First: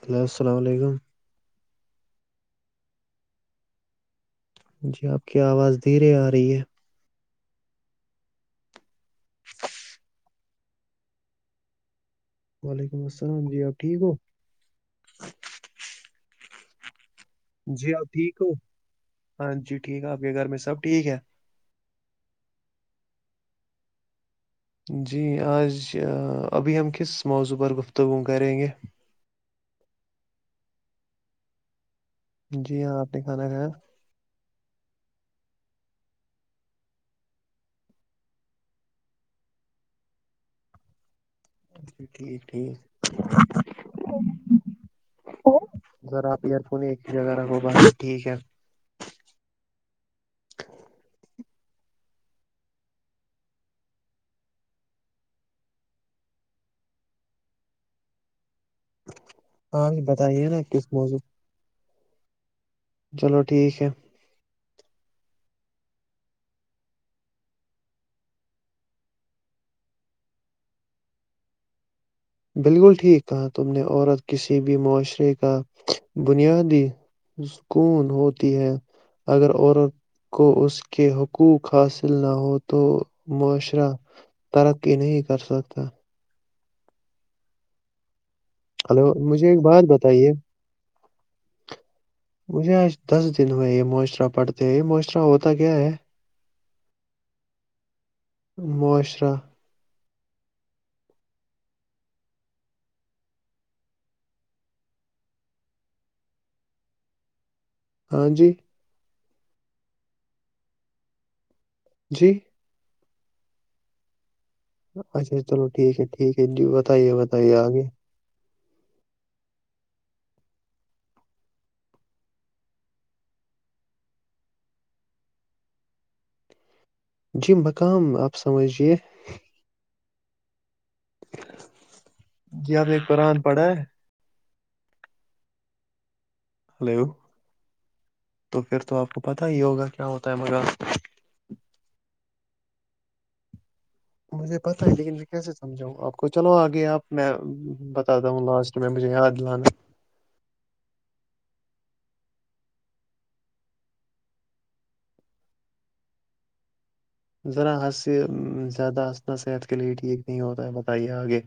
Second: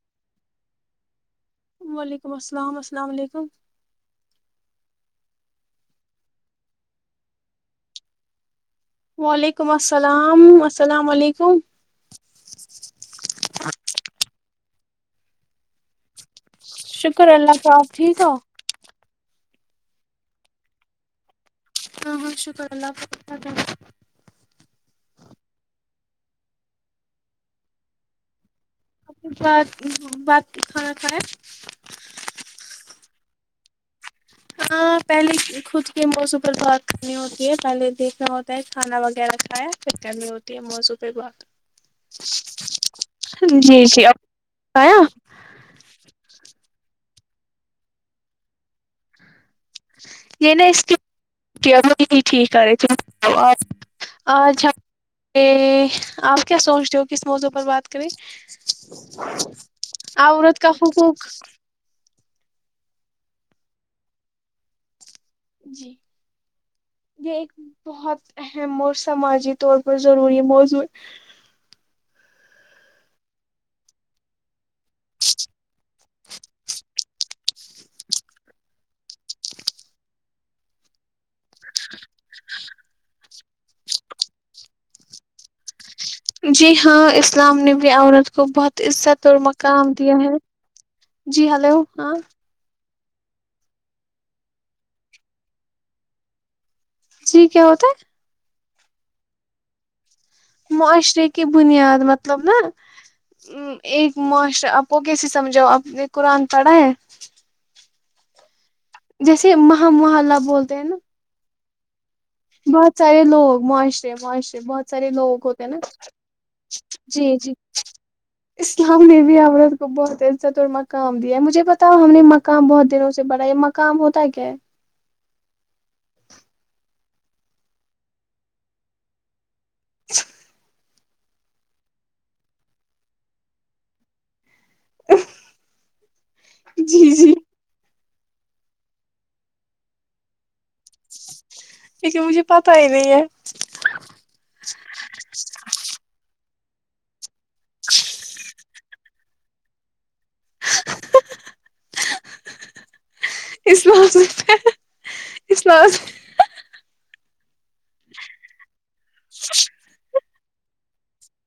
hello السلام و علیکم وعلیکم السلام السلام و علیکم جی آپ کی آواز دھیرے آ رہی ہے وعلیکم السلام السلام علیکم وعلیکم السلام جی آپ ٹھیک ہو شکر اللہ کا جی آپ آپٹھیک ہے ٹھیک ہو ہاں جی ٹھیک ہے آپ کے گھر میں سب ٹھیک ہے ہاں ہاں بہت شکر اللہ کا جی آج ابھی ہم کس موضوع پر گفتگو کریں گے آبات بات کھانا کھیں جی ہاں آپ نے کھانا کھایا ہاں پہلے خود کے موضوع پر بات کرنی ہوتی ہے پہلے دیکھنا ہوتا ہے کھانا وغیرہ کھایا پھر کرنی ہوتی ہے موضوع پہ بات [inaudible] ایک جی جی آپ کھایا جگہ ٹھیک ہے یہ نا اس کے ی ٹھیک کر رہے ت آپ آج ہم آپ کیا سوچ رہے ہو کس موضوع پر بات کریں ہاں جی، بتائیے عورت نا کا کس موضوع حقوق چلو ٹھیک ہے جی یہ ایک بہت اہم اور سماجی طور پر ضروری موضوع بالکل ٹھیک کہا تم نے عورت کسی بھی معاشرے کا بنیادی سکون ہوتی ہے اگر عورت کو اس کے حقوق حاصل نہ ہو تو معاشرہ ترقی نہیں کر سکتا جی ہاں اسلام نے بھی عورت کو بہت ہلو عزت اور مجھے ایک بات مقام دیا بتائیے ہے جی ہلو ہاں مجھے آج دس دن میں یہ معاشرہ پڑھتے یہ معاشرہ ہوتا کیا ہے جی کیا ہوتے معاشرہ معاشرے کی بنیاد مطلب نا ایک معاشرہ آپ کو کیسے سمجھاؤ آپ نے قرآن پڑھا ہے ہاں جی جیسے محم مح اللہ بولتے ہیں نا جی سےاہے لوگ معاشرے معاشرے بہت سارے اچھا لوگ ہوتے چلو ہیں نا ٹھیک ہے ٹھیک ہے بتائیے جی جی بتائیے آگے اسلام نے بھی عرت کو بہت عزت اور مقام دیا ہے مجھے بتاؤ ہم نے مقام بہت دنوں سے بڑھایا ہے مقام ہوتا کیا ہے جی مقام آپ سمجھیے [inaudible] جی آپ ایک قرآن پڑھا ہے ا جی ہلو جی تو پھر تو آپ کو پتا ہی یوگا کیا ہوتا ہے مگرا لیکے مجھے پتا ہی نہیں ہے مجھے پتا ہے لیکن میں کیسے سمجھاؤں آپ کو چل آگے گیا میں بتا د ہوں لاسٹ میں مجھے یاد لان اسلام اسلام ذرا ح یہ زیادہ آ ن صحت کے لیے ٹھیک نہیں ہوتا ہے بتائیے آگے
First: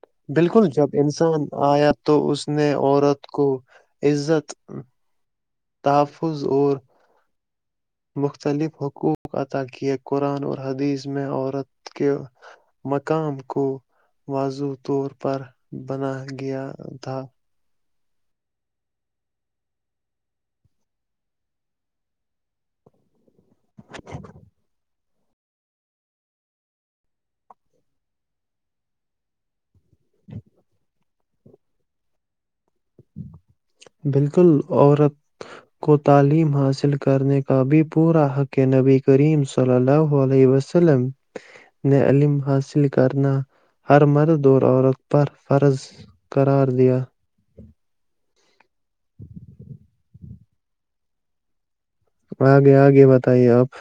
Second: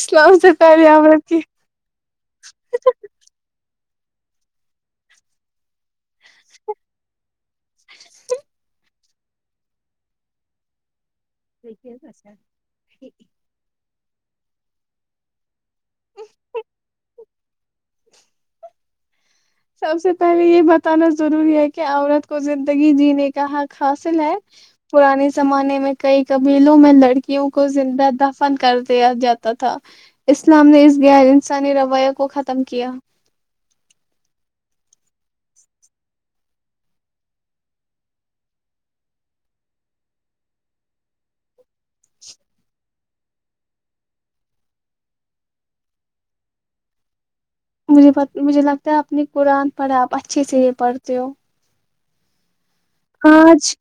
اسلام سے بالکل پہلے جب عورت کی انسان آیا تو اس نے عورت کو عزت تف پوض اورور مختلف حقوق عطا کیے قرآن اور حدیث ج میں عورت کے مقام کو وضو طور پر بنا گیا تھا سب سے پہلے یہ بتانا ضروری ہے کہ عورت کو زندگی جینے کے کہ حق حاصل ہے پرانے زمانے میں کئی قبیلوں میں لڑکیوں کو زندہ دفن کر دیا جاتا تھا اسلام نے اس غیر انسانی رویہ کو ختم کیا بالکل عورت کو تعلیم حاصل کرنے کا بھی پورا حق ہے نبی کریم صلی اللہ علیہ وسلم نے علیم حاصل کرنا ہر مرد اور عورت پر فرض قرار دیا مجھے پ مجھے لگتا اپنی قرآن پڑے آپھ اچھے سے یہ پڑھتے ہو اور گ آگے بتائیے آپ آج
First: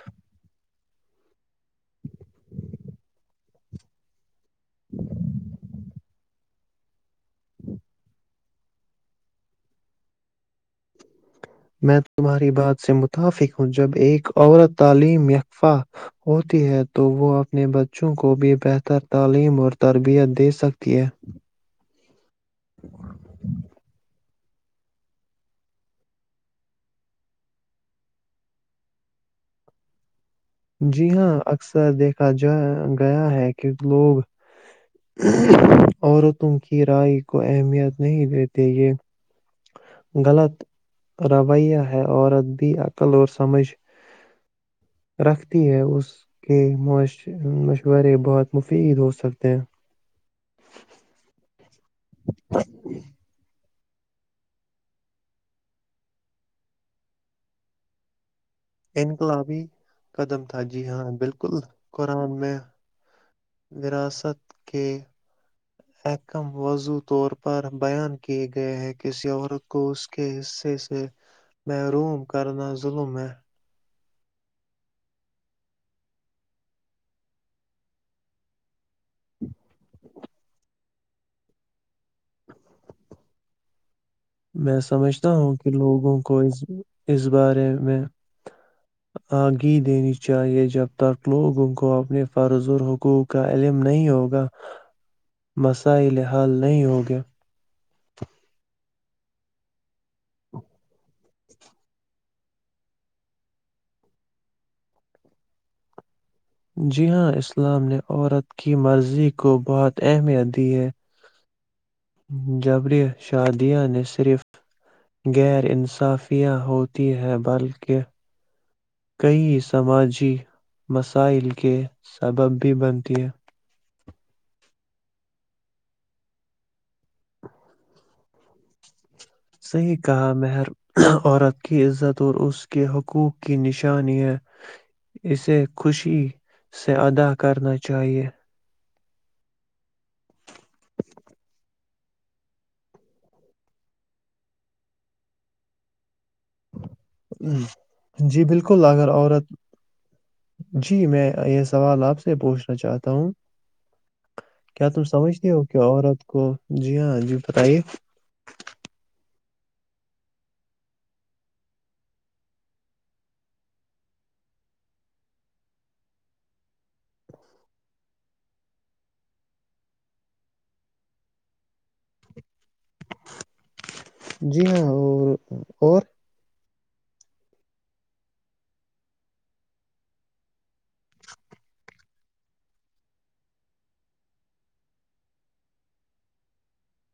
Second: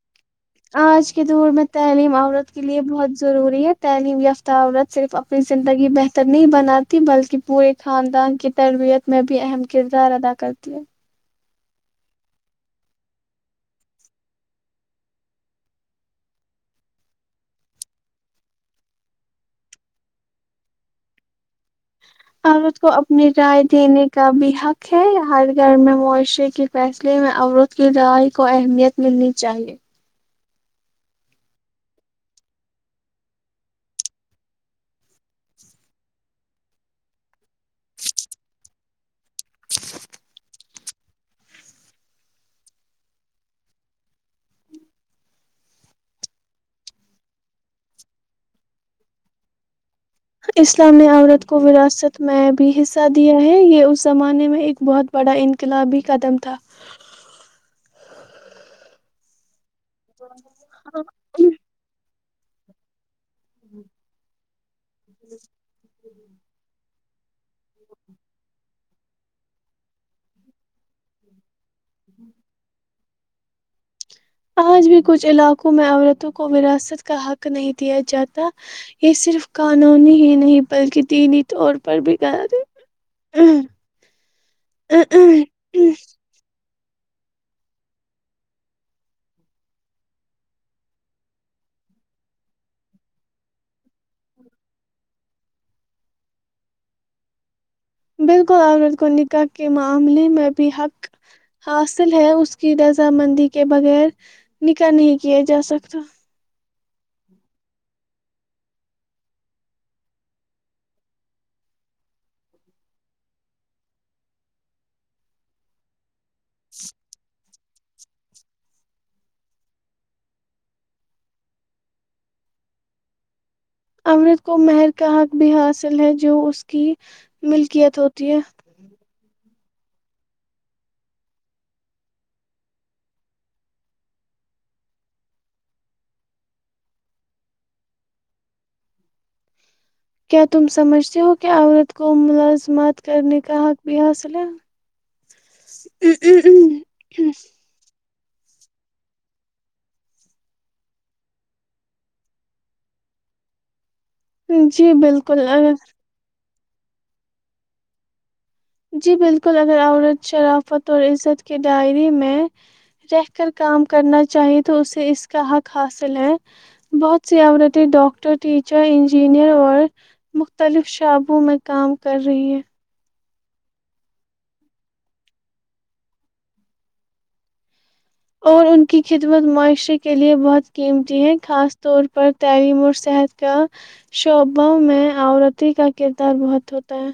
آج کے دور میں تعلیم عورت کے لیے بہت ضروری ہے تعلیم یاف عورت صرف اپنی زندگی بہتر نہیں بنا بل کہ پورے خاندان کے تربیت میں بھی اہم کردار ادا کرتی ہے میں تمہاری بات سے متفق ہوں جب ایک عورت تعلیم قفہ ہوتی ہے تو وہ اپنے بچوں کو بھی بہتر تعلیم اور تربیت دے سکتی ہے عورت کو اپنی رائے دینے کا بھی حق ہے ہر گھر میں معاشرے کے فیصلے میں عورت کی رائے کو اہمیت ملنی چاہیے جی ہاں اکثر دیکھا جا گیا ہے کہ لوگ عورتوں کی رائے کو اہمیت نہیں دیتے یہ غلط رویہ ہے عورت بھی عقل اور سمجھ رکھتی ہے اس کے مشورے بہت مفید ہو سکتے ہیں اسلامی عورت کو وراثت میں بھی حصہ دیا ہے یہ اس اس زمانے میں ایک بہت بڑا انقلابی قدم تھا انقلابی قدم تھا جی ہاں بالکل ن میں وراثت کے اییکم وضوود طور پر بیان کیے گئے ہیں کسی عورت کو اس کے حصے سے محروم کرنا ظلم ہے آج بھی کچھ علاقوں میں عورتوں کو وراثت کا حق نہیں دیا جاتا یہ صرف قانونی ہی نہیں بلکہ دینی طور پر بھی میں سمجھتا ہوں کہ لوگوں کو اس اس بارے میں آگی دینی چاہیے جب تک لوگوں کو اپنے فرض اور حقوق کا علم نہیں ہوگا مسائل حل نہیں ہوگے بالکل عورت کو نکاح کے معاملے میں بھی حق حاصل ہے اس کی دضہامندی کے بغیر نکاح نہیں کیا جاسکتا جی ہاں اسلام نے عورت کی مرضی کو بہت اہمیت دی ہے جبری شادیہ نے صرف غیرانصافی پیاں ہوتی ہے بلک کہ کئی سماجی مسائل کے سبب بھی بنتی ہیں امرت کو مہر کا حق بھی حاصل ہے جو اس کی ملکیت ہوتی ہے صحیح کہا مہر عورت کی عزت اور اس کے حقوق کی نشانی ہے اسے خوشی سے ادا کرنا چاہیے کیا تم سمجھتے ہو کہ عورت کو ملازمت کرنے کا حق بھی حاصل ہے ہوں جی بالکل اگر عورت جی میں یہ سوال آپ سے پوچھنا چاہتا ہوں جی کیا تم بالکل سمجھتی ہو اگر کہ عورت کو جی ہاں جی بتائیے جی بالکل اگر عورت شرافت اور عزت کے ڈائری میں رہ کر کام کرنا چاہیئے تو اسے اس کا حق حاصل ہے بہت سی عورتیں ڈاکٹر ٹیچر انجینئر اور مختلف شعبوں میں کام کر رہی ہیں جی ہاں اور اور اور ان کی خدمت معاشرے کے لیئے بہت قیمتی ہے خاص طور پر تعلیم اور صحت کا شعبوں میں عورتی کا کردار بہت ہوتا ہے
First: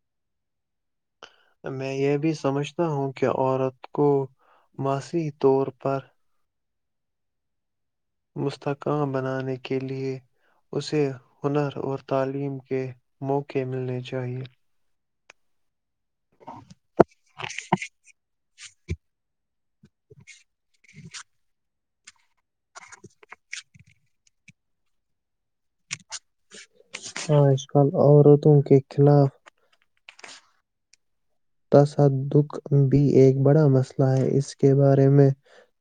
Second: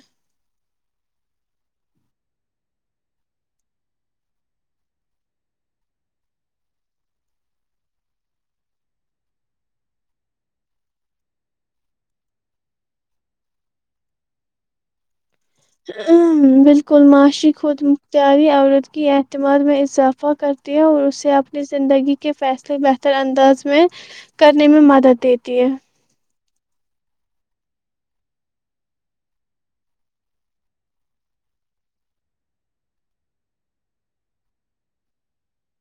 میں یہ بھی سمجھتا ہوں کہ عورت کو معاشی طور پر مستقام بنانے کےلئے اسے ہنر اور تعلیم کے موقع ملنے چاہیئے ہ بالکل معاشی خود مختتیاری عورت کی اعتماد میں اضافہ کر ہیں اور اسے اپنے زندگی کے فیصلے بہتر انداز میں کرنے میں مدد دیتی ہے ہج کل عورتوں کے خلاف تصادق بھی ایک بڑا مسئلہ ہے اس کے بارے میں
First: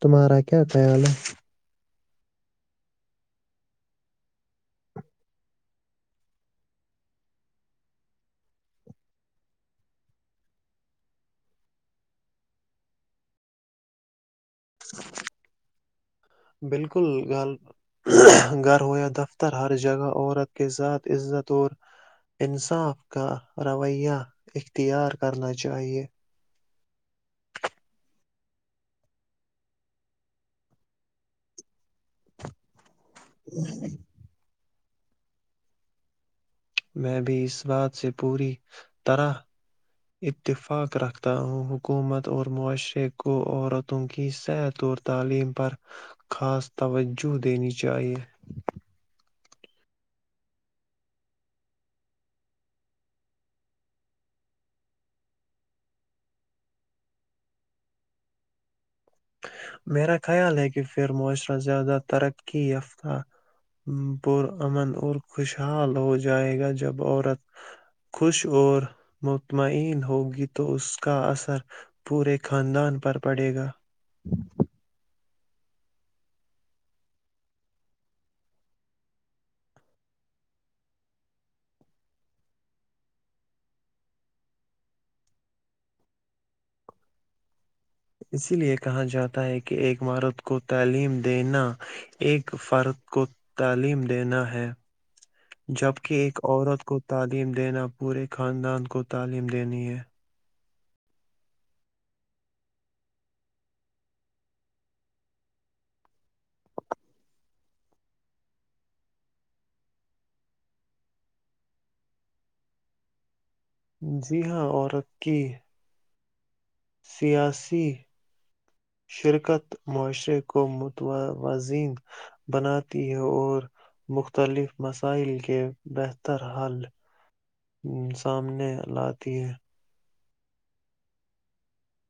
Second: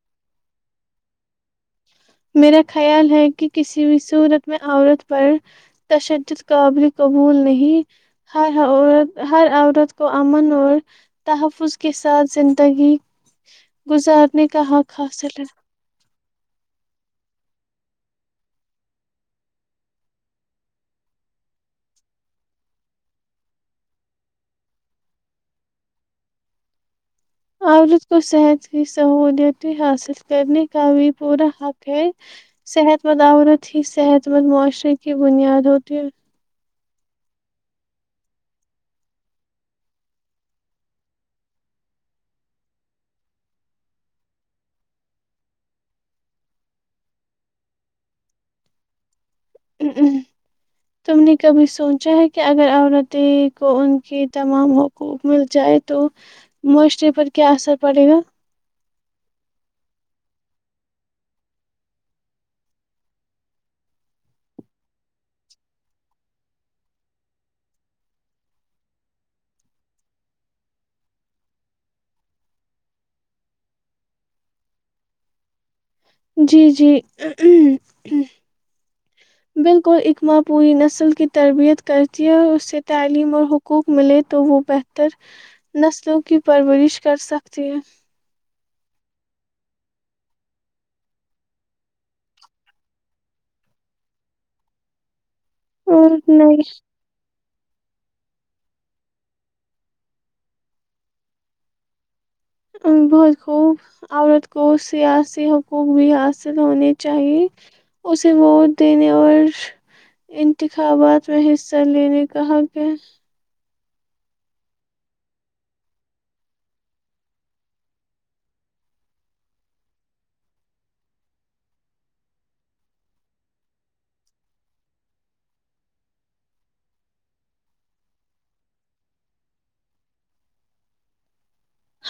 تمہارا کیا خیال ہے میرا خیال ہے کہ کسی بھی صورت میں عورت پر تشدد قابل قبول نہیں ہر ع ہر عورت کو امن اور تحفظ کے ساتھ زندگی گزار نہیں کہاں کھاصلے بالکل گھر گھر ہویا دفتر ہر جگہ عورت کے ساتھ عزت اور انصاف کا رویہ اختیار کرنا چاہیے عولد کو صحت کی سہولتیں حاصل کرنے کا بھی پورا حق ہے صحت اس مند عورت ہی صحت مند معاشرے کی بنیاد ہوتی ہے میں بھی اس بات سے پوری طرح اتفاق رکھتا ہوں حکومت اور معاشرے کو عورتوں کی صحت اور تعلیم پر خاص توجہ دینی چاہیے ا تم نے کبھی سوچا ہے کہ اگر عورتیں کو ان کے تمام حقوق مل جائے تو معاشرے پر کیا اثر پڑے گا میرا خیال ہے کہ پھر معاشرہ زیادہ ترقی یافتہ پر امن اور خوشحال ہو جائے گا جب عورت خوش اور مطمئن ہوگی تو اس کا اثر پورے خاندان پر پڑے گا [unintelligible] جی جی بالکل اکماں پوری نسل کی تربیت کرتی ہے اس سے تعلیم اور حقوق ملے تو وہ بہتر نسلوں کی پرورش کر سکتی ہے اسی لے کہا جاتا ہے کہ ایک عمارت کو تعلیم دینا ایک فارت کو تعلیم دینا ہے جبک اور ایک نئی عورت کو ت تعلیم دینا پورے خاندان کو تعلیم دینی ہے بہت خوب عورت کو سیاسی حقوق بھی حاصل ہونے چاہیے اسے ووٹ دینے اور انتخابات میں حصہ لینے کا کہ جی ہاں عورت کی سیاسی شرکت معاشرے کو متوازین بناتی ہے اور مختلف مسائل کے بہتر حل سامنے لاتی ہے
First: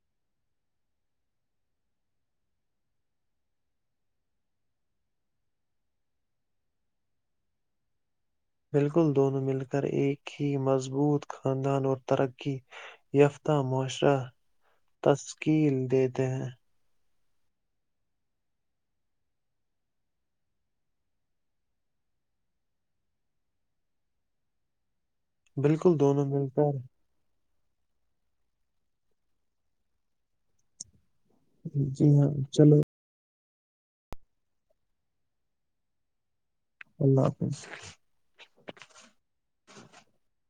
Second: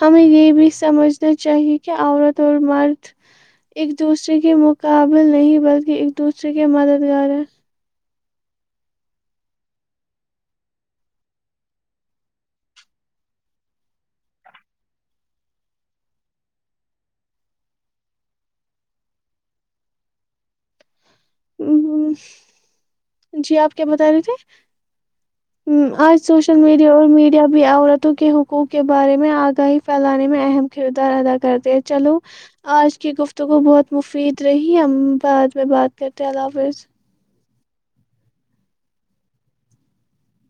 ہمیں یہ بھی سمجھنا چاہیے کہ عورت اور مرد ایک دوسرے کے مقابل نہیں بلکہ ایک دوسرے کے مددگار ہے بالکل دونوں مل کر ایک ہی مضبوط خاندان اور ترقی یافتہ معاشرہ تشکیل دیتے ہیں [unintelligible] جی آپ کیا بتا رہی تھے بالکل ہ آج دونوں مل سوشل کر میڈیا اور میڈ جب عورتوں کے حقوق کے بارے میں آگاہی پھیلانے میں اہم کد ادا کرتے ہیں جی چلو ہاں چلو آج کی گفت تو وہ بہت مفید رہی ہم بعد میں بات کرتے الپ فریز [unintelligible]